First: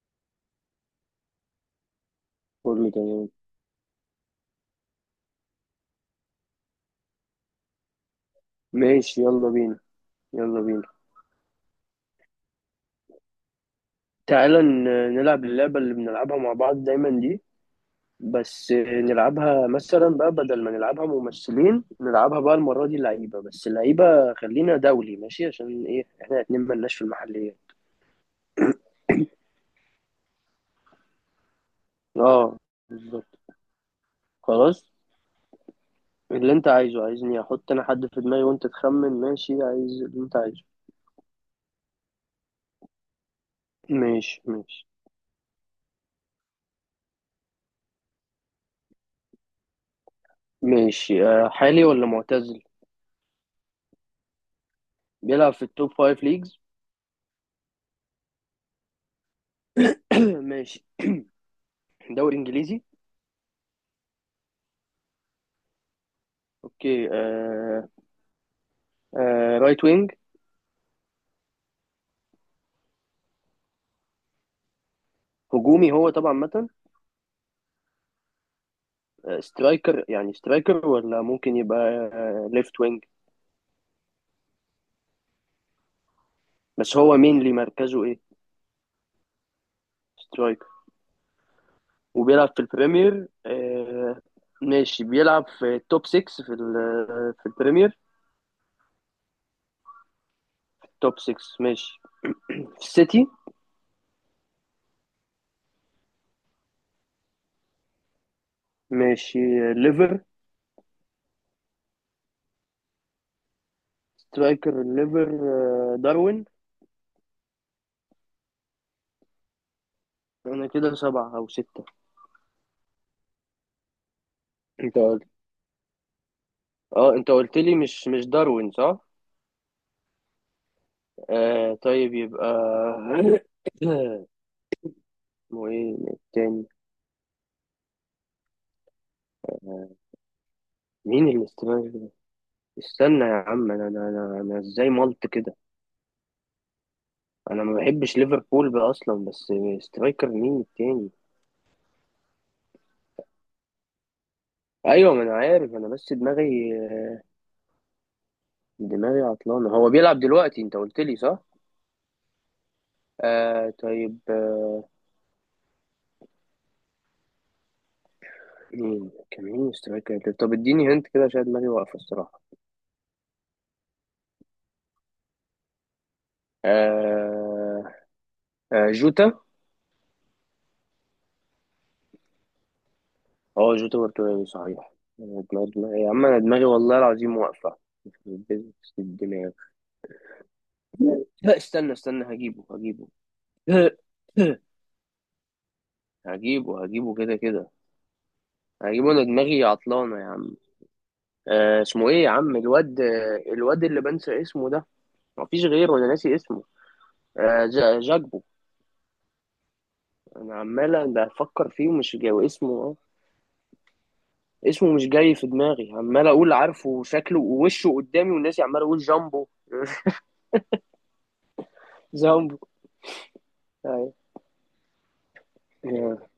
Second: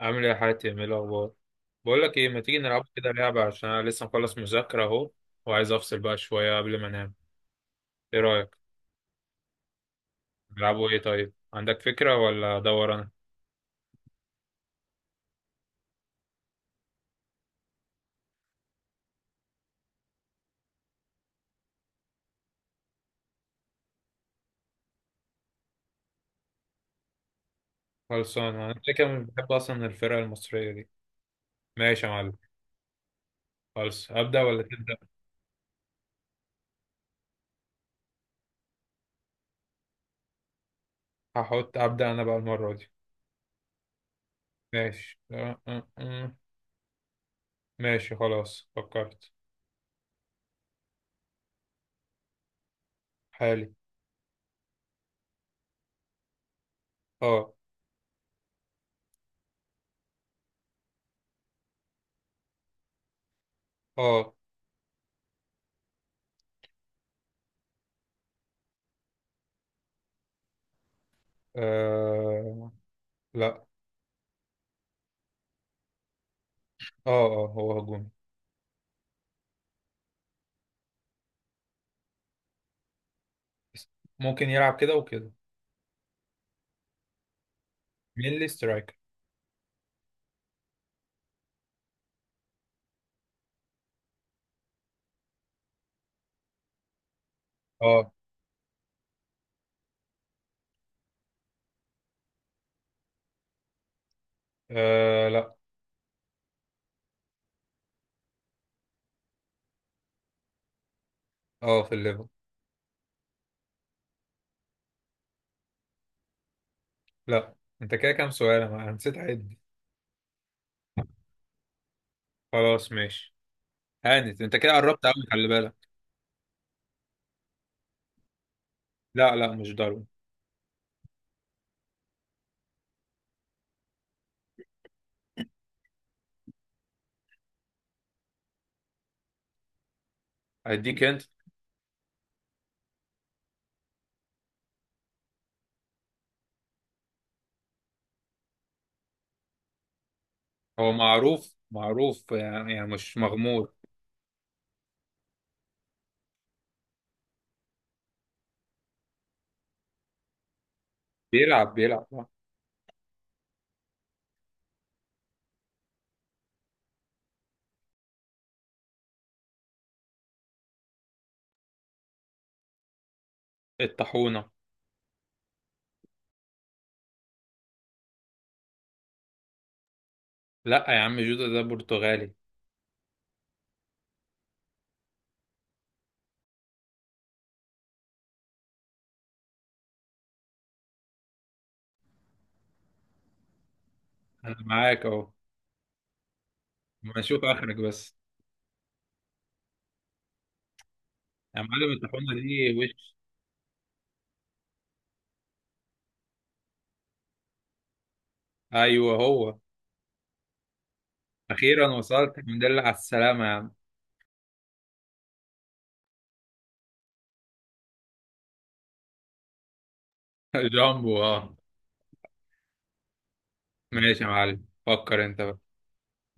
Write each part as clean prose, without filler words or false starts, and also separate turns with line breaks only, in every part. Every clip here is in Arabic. عامل ايه يا حاتم؟ ايه الاخبار؟ بقول لك ايه، ما تيجي نلعب
كله
كده
تمام.
لعبه عشان انا لسه مخلص مذاكره اهو، وعايز افصل بقى شويه قبل ما انام. ايه رايك؟
ماشي، يلا بينا. يلا بينا.
نلعبوا ايه طيب؟ عندك فكره ولا ادور انا؟
تعالى نلعب اللعبة اللي بنلعبها مع بعض دايما دي، بس نلعبها مثلا بقى بدل ما نلعبها ممثلين، نلعبها بقى المرة دي لعيبة، بس اللعيبة خلينا دولي ماشي عشان ايه احنا الاتنين ملناش في المحلية.
خلصان، انا كده كده بحب اصلا الفرقه المصريه دي. ماشي يا معلم.
اه، بالظبط.
خلص، ابدا ولا
خلاص،
تبدا؟
اللي انت عايزه. عايزني احط انا حد في دماغي وانت تخمن؟ ماشي، عايز اللي انت عايزه.
هحط ابدا انا بقى المره دي.
ماشي ماشي.
ماشي. أه، أه، أه. ماشي خلاص، فكرت.
ماشي آه، حالي ولا معتزل؟
حالي.
بيلعب في التوب فايف ليجز.
اه،
ماشي. دوري انجليزي.
اه.
اوكي آه. آه رايت وينج.
آه، لا.
هجومي هو طبعا مثلا.
اه، اه، هو هجومي.
آه، سترايكر، يعني سترايكر ولا ممكن يبقى آه ليفت وينج؟
ممكن يلعب كده وكده.
بس هو مينلي مركزه ايه؟
مين اللي سترايكر؟
سترايكر. وبيلعب في البريمير آه، ماشي. بيلعب في توب 6 في آه، في البريمير.
اه.
توب 6. ماشي. في السيتي.
آه، لا.
ماشي آه، ليفر.
اه، في الليفل.
سترايكر الليفر. آه، داروين.
لا. انت كده كام سؤال؟ انا نسيت اعد.
انا كده سبعة او ستة.
خلاص ماشي. هانت، انت كده
انت
قربت قوي،
قلت،
خلي بالك.
اه انت قلت لي مش داروين، صح؟
لا، لا، مش داروين.
آه طيب يبقى اسمه ايه التاني؟
هديك انت.
مين اللي استمر ده؟ استنى يا عم، أنا ازاي ملت كده؟ انا ما بحبش ليفربول بقى اصلا، بس سترايكر مين
هو
التاني؟
معروف معروف يعني، مش مغمور.
ايوه ما انا عارف، انا بس دماغي، دماغي عطلانه. هو بيلعب دلوقتي، انت قلت لي، صح؟
بيلعب آه.
آه طيب آه. مين كان، مين سترايكر؟ طب اديني هنت كده عشان دماغي واقفه الصراحه.
الطاحونة.
آه. آه جوتا.
لا يا عم، جودة ده برتغالي.
اه جوتا برتغالي صحيح. أنا دماغي يا عم، انا دماغي والله العظيم واقفة في business الدماغ. لا، استنى استنى، هجيبه هجيبه.
انا معاك اهو.
هجيبه
ما
هجيبه كده
اشوف
كده.
اخرك بس.
هجيبه، انا دماغي عطلانة يا عم.
يا
آه
معلم،
اسمه ايه يا
الطاحونة
عم
دي وش؟
الواد، آه، الواد اللي بنسى اسمه ده. مفيش غيره، انا ناسي اسمه. آه جاكبو.
ايوه، هو.
انا عمال بفكر
اخيرا
فيه ومش
وصلت،
جاي
الحمد
اسمه،
لله على
اه.
السلامة يا عم.
اسمه مش جاي في دماغي، عمال اقول عارفه وشكله ووشه قدامي، والناس عمال اقول جامبو.
جامبو، اه.
جامبو.
ماشي يا معلم، فكر انت بقى.
أيوة.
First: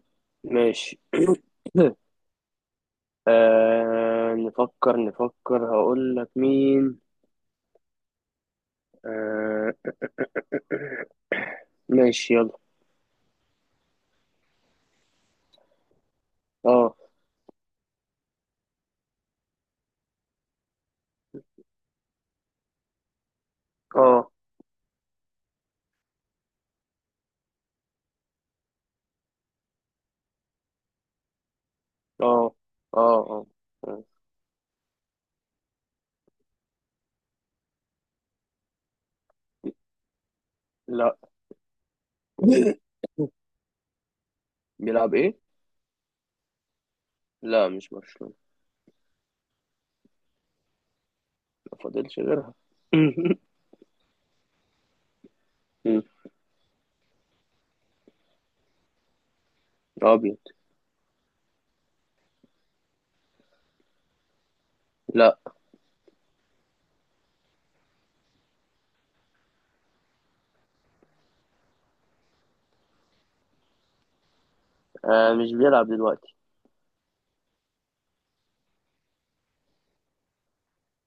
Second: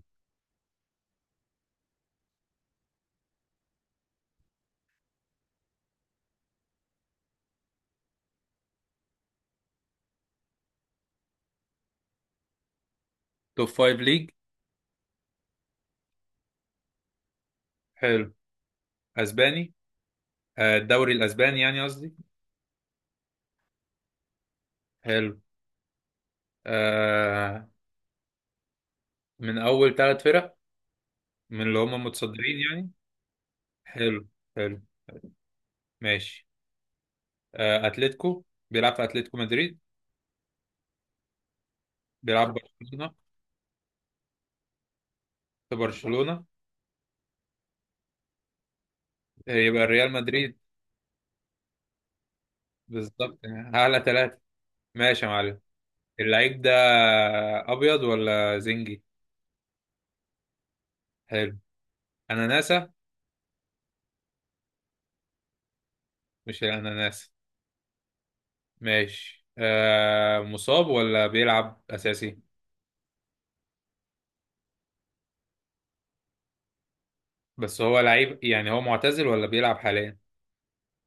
ماشي. آه، نفكر نفكر هقول لك مين. آه. ماشي يلا.
توب فايف ليج؟
اه.
حلو. اسباني؟ آه، الدوري الاسباني يعني، قصدي.
اه.
حلو. آه، من اول 3 فرق؟ من اللي هم
اه.
متصدرين يعني.
اه. اه.
حلو. حلو. ماشي. آه، اتلتيكو؟ بيلعب في اتلتيكو مدريد؟
لا.
بيلعب برشلونة؟
بيلعب ايه؟
في برشلونة؟
لا مش برشلونة.
يبقى ريال مدريد.
ما فاضلش غيرها.
بالظبط يعني، اعلى ثلاثة. ماشي يا معلم.
مم.
اللعيب ده ابيض ولا زنجي؟
ابيض.
حلو. اناناسة؟
لا.
مش الاناناسة؟ ماشي. آه، مصاب ولا بيلعب اساسي؟
آه مش بيلعب دلوقتي.
بس هو لعيب يعني، هو معتزل ولا بيلعب حاليا؟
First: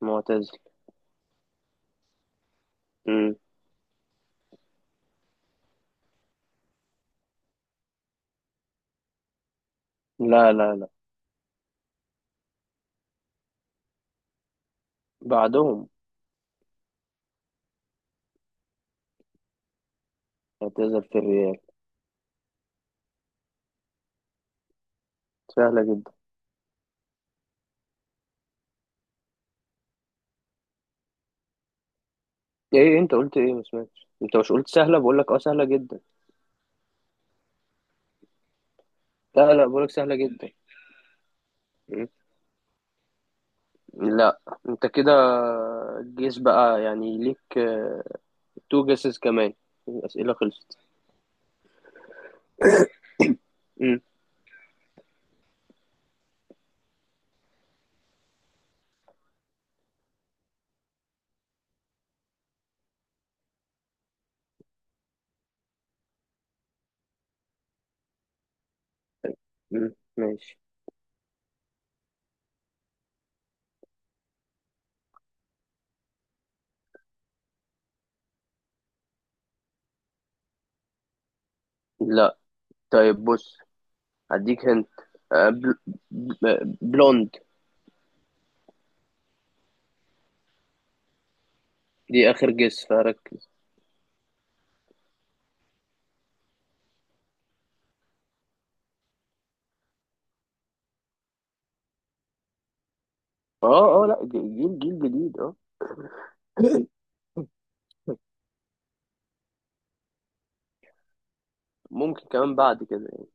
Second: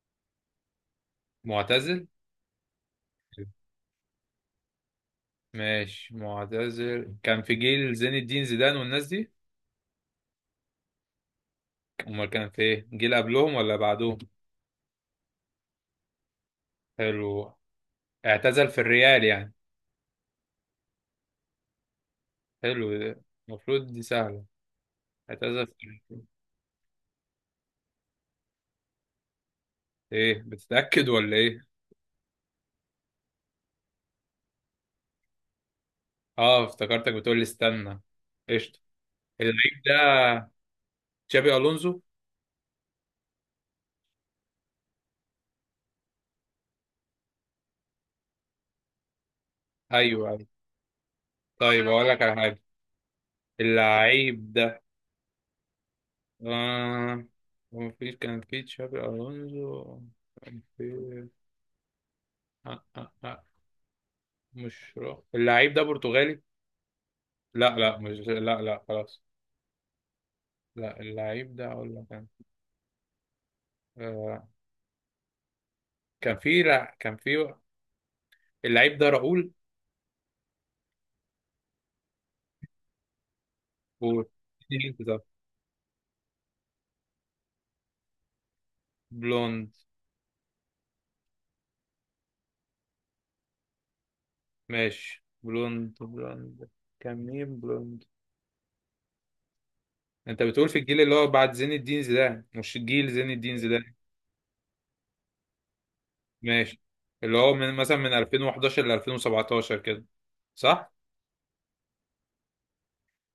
معتزل.
معتزل؟
مم.
ماشي، معتزل كان في جيل زين الدين زيدان والناس دي؟
لا لا لا.
امال كان في ايه، جيل قبلهم ولا بعدهم؟
بعدهم.
حلو. اعتزل في الريال يعني؟
اعتزل في الريال.
حلو ده. المفروض دي سهلة. اعتزل في
سهلة جدا.
الريال. ايه بتتأكد ولا ايه؟
ايه انت قلت ايه؟ ما سمعتش. انت مش قلت سهلة؟ بقول لك اه سهلة جدا.
اه، افتكرتك بتقول لي استنى. قشطة.
لا لا،
اللعيب
بقول لك سهلة جدا.
ده تشابي الونزو؟
لا انت كده، جيس بقى يعني ليك. تو جيسز كمان.
ايوه،
الأسئلة
ايوه.
خلصت.
طيب، اقول لك على حاجة.
مم.
اللعيب ده، آه، هو في، كان في تشابي ألونزو. كان في، آه آه آه مش رو. اللعيب ده برتغالي. لا، لا، مش، لا، لا، خلاص.
مم. ماشي.
لا، اللعيب ده أقول لك أنا. آه، كان في، لا، كان في اللعيب ده راؤول.
لا طيب بص،
و،
هديك هنت. بلوند.
بلوند.
دي آخر جيس، فركز.
ماشي، بلوند، بلوند. كان مين بلوند؟ انت بتقول في الجيل اللي هو بعد زين الدين زيدان، مش جيل زين الدين زيدان؟
اه اه، لا جيل، جيل جديد اه.
ماشي. اللي هو من مثلا من 2011 ل 2017 كده، صح؟
ممكن كمان بعد كده يعني.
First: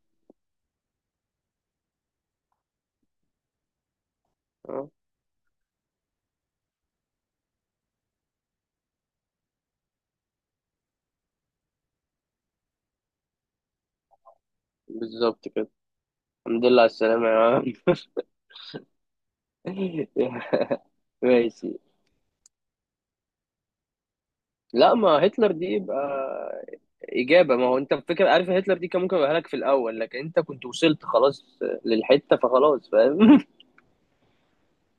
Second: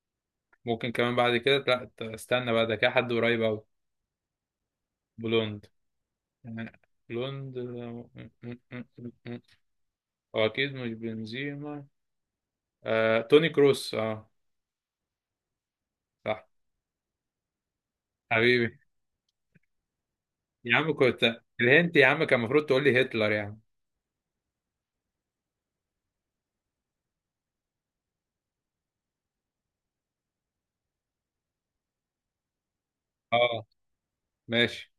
ممكن كمان بعد كده، لا، استنى بقى، ده كده حد قريب أوي.
اه،
بلوند يعني. بلوند، آه، هو أكيد مش بنزيما. توني كروس، اه.
بالظبط كده.
صح.
الحمد لله على السلامة يا عم.
حبيبي. يا عم كنت
ماشي.
الهنت يا عم كان المفروض تقول لي هتلر يعني.
لا، ما هتلر دي يبقى إجابة. ما هو أنت الفكرة، عارف، هتلر دي كان ممكن يبقى لك في الأول، لكن أنت كنت وصلت خلاص للحتة، فخلاص فاهم.
اه. ماشي.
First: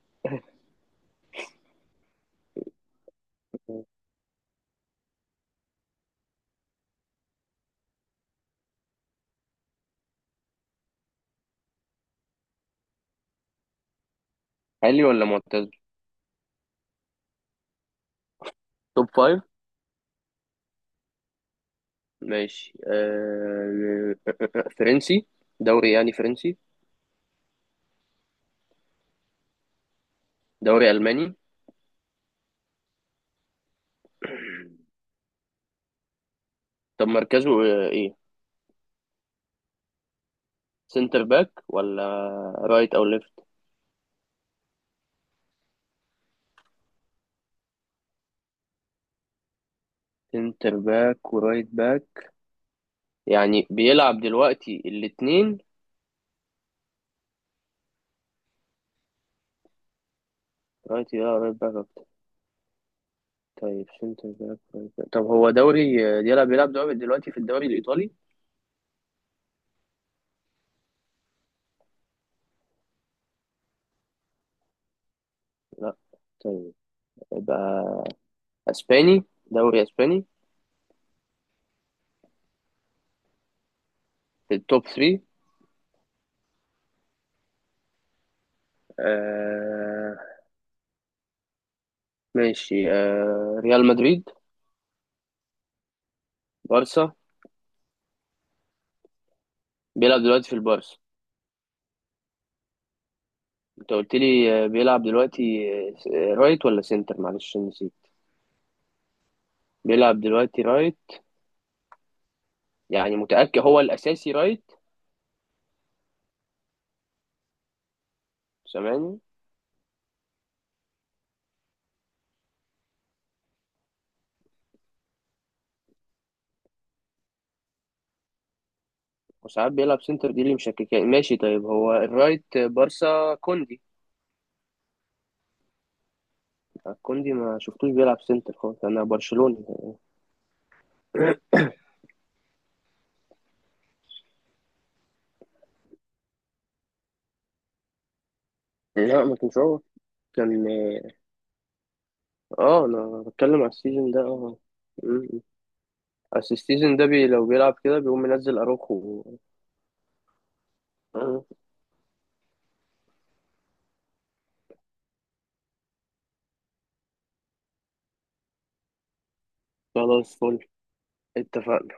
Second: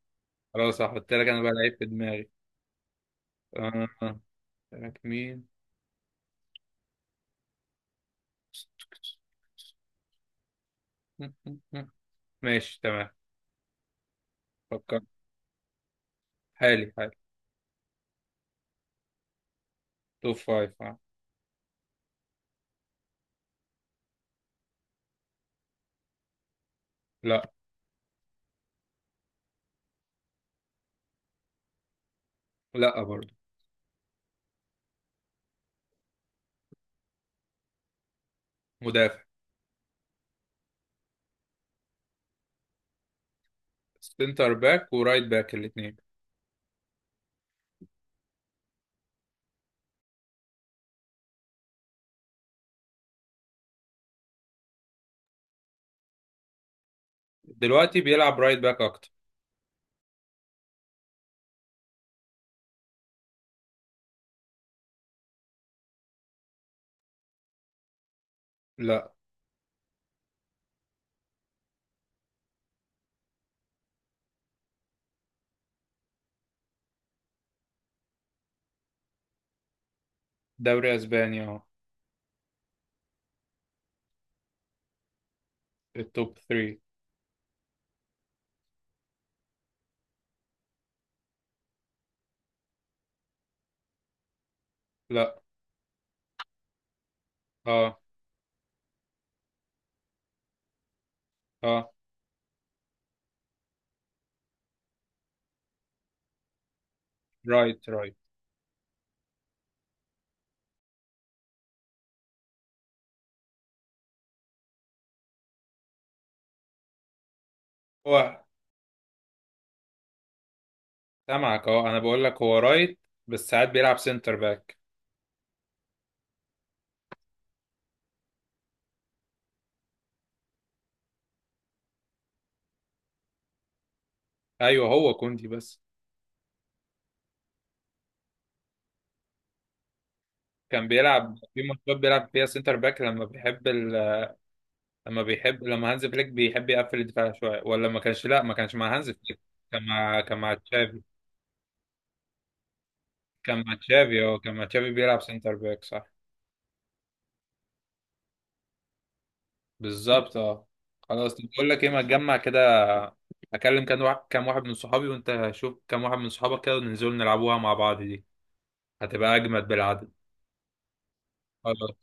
خلاص، هحط لك انا بقى لعيب في دماغي. آه. لك مين؟ م- م- م. ماشي تمام. فكر.
حالي ولا معتزل؟
حالي، حالي.
توب فايف.
توب فايف، آه.
ماشي آه... فرنسي، دوري يعني فرنسي.
لا.
دوري ألماني.
لا برضه.
طب مركزه آه، إيه؟
مدافع.
سنتر باك ولا رايت أو ليفت؟
سنتر باك ورايت باك الاثنين.
سنتر باك ورايت باك. يعني بيلعب دلوقتي الاتنين؟
دلوقتي بيلعب رايت باك اكتر.
رايت، يا رايت باك أكتر. طيب سنتر باك رايت باك. طب هو دوري آه، بيلعب، بيلعب دوري دلوقتي في الدوري الإيطالي؟
لا.
لا. طيب يبقى اسباني، دوري اسباني.
دوري اسباني، اه.
في التوب 3.
التوب 3.
آه. ماشي. آه ريال مدريد.
لا.
بارسا.
اه،
بيلعب دلوقتي في البارسا.
اه.
انت قلت لي آه، بيلعب دلوقتي. آه، رايت ولا سنتر؟ معلش
رايت،
نسيت.
رايت.
بيلعب دلوقتي رايت. يعني متأكد هو الاساسي رايت؟
هو.
سامعني؟
سامعك، اه، انا بقول لك هو رايت. بس ساعات بيلعب سنتر باك.
وساعات بيلعب سنتر، دي اللي مشككاني. ماشي طيب. هو الرايت بارسا كوندي.
ايوه، هو كوندي بس.
آه، كوندي ما شفتوش بيلعب سنتر خالص، انا برشلوني.
كان بيلعب في ماتشات بيلعب فيها سنتر باك لما بيحب لما هانز فليك بيحب يقفل الدفاع شويه، ولا ما كانش. لا، ما كانش مع هانز
لا،
فليك.
ما كانش. هو
كان مع كان
كان.
مع تشافي.
اه انا
كان
بتكلم على
مع
السيزون
تشافي،
ده،
اه، كان
اه.
مع تشافي بيلعب
مم.
سنتر باك، صح.
اصل السيزون ده بي لو بيلعب كده بيقوم منزل اروخو.
بالظبط، اه. خلاص، طب
آه،
بقول لك ايه، ما تجمع كده. اكلم كام واحد كام واحد من صحابي وانت شوف كام واحد من صحابك كده وننزل نلعبوها مع بعض دي. هتبقى اجمد بالعدد.
خلاص، فل.
خلاص.
اتفقنا.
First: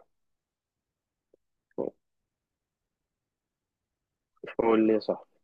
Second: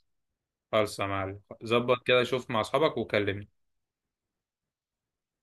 خلص يا معلم، ظبط كده، شوف مع اصحابك وكلمني.
فل يا صاحبي.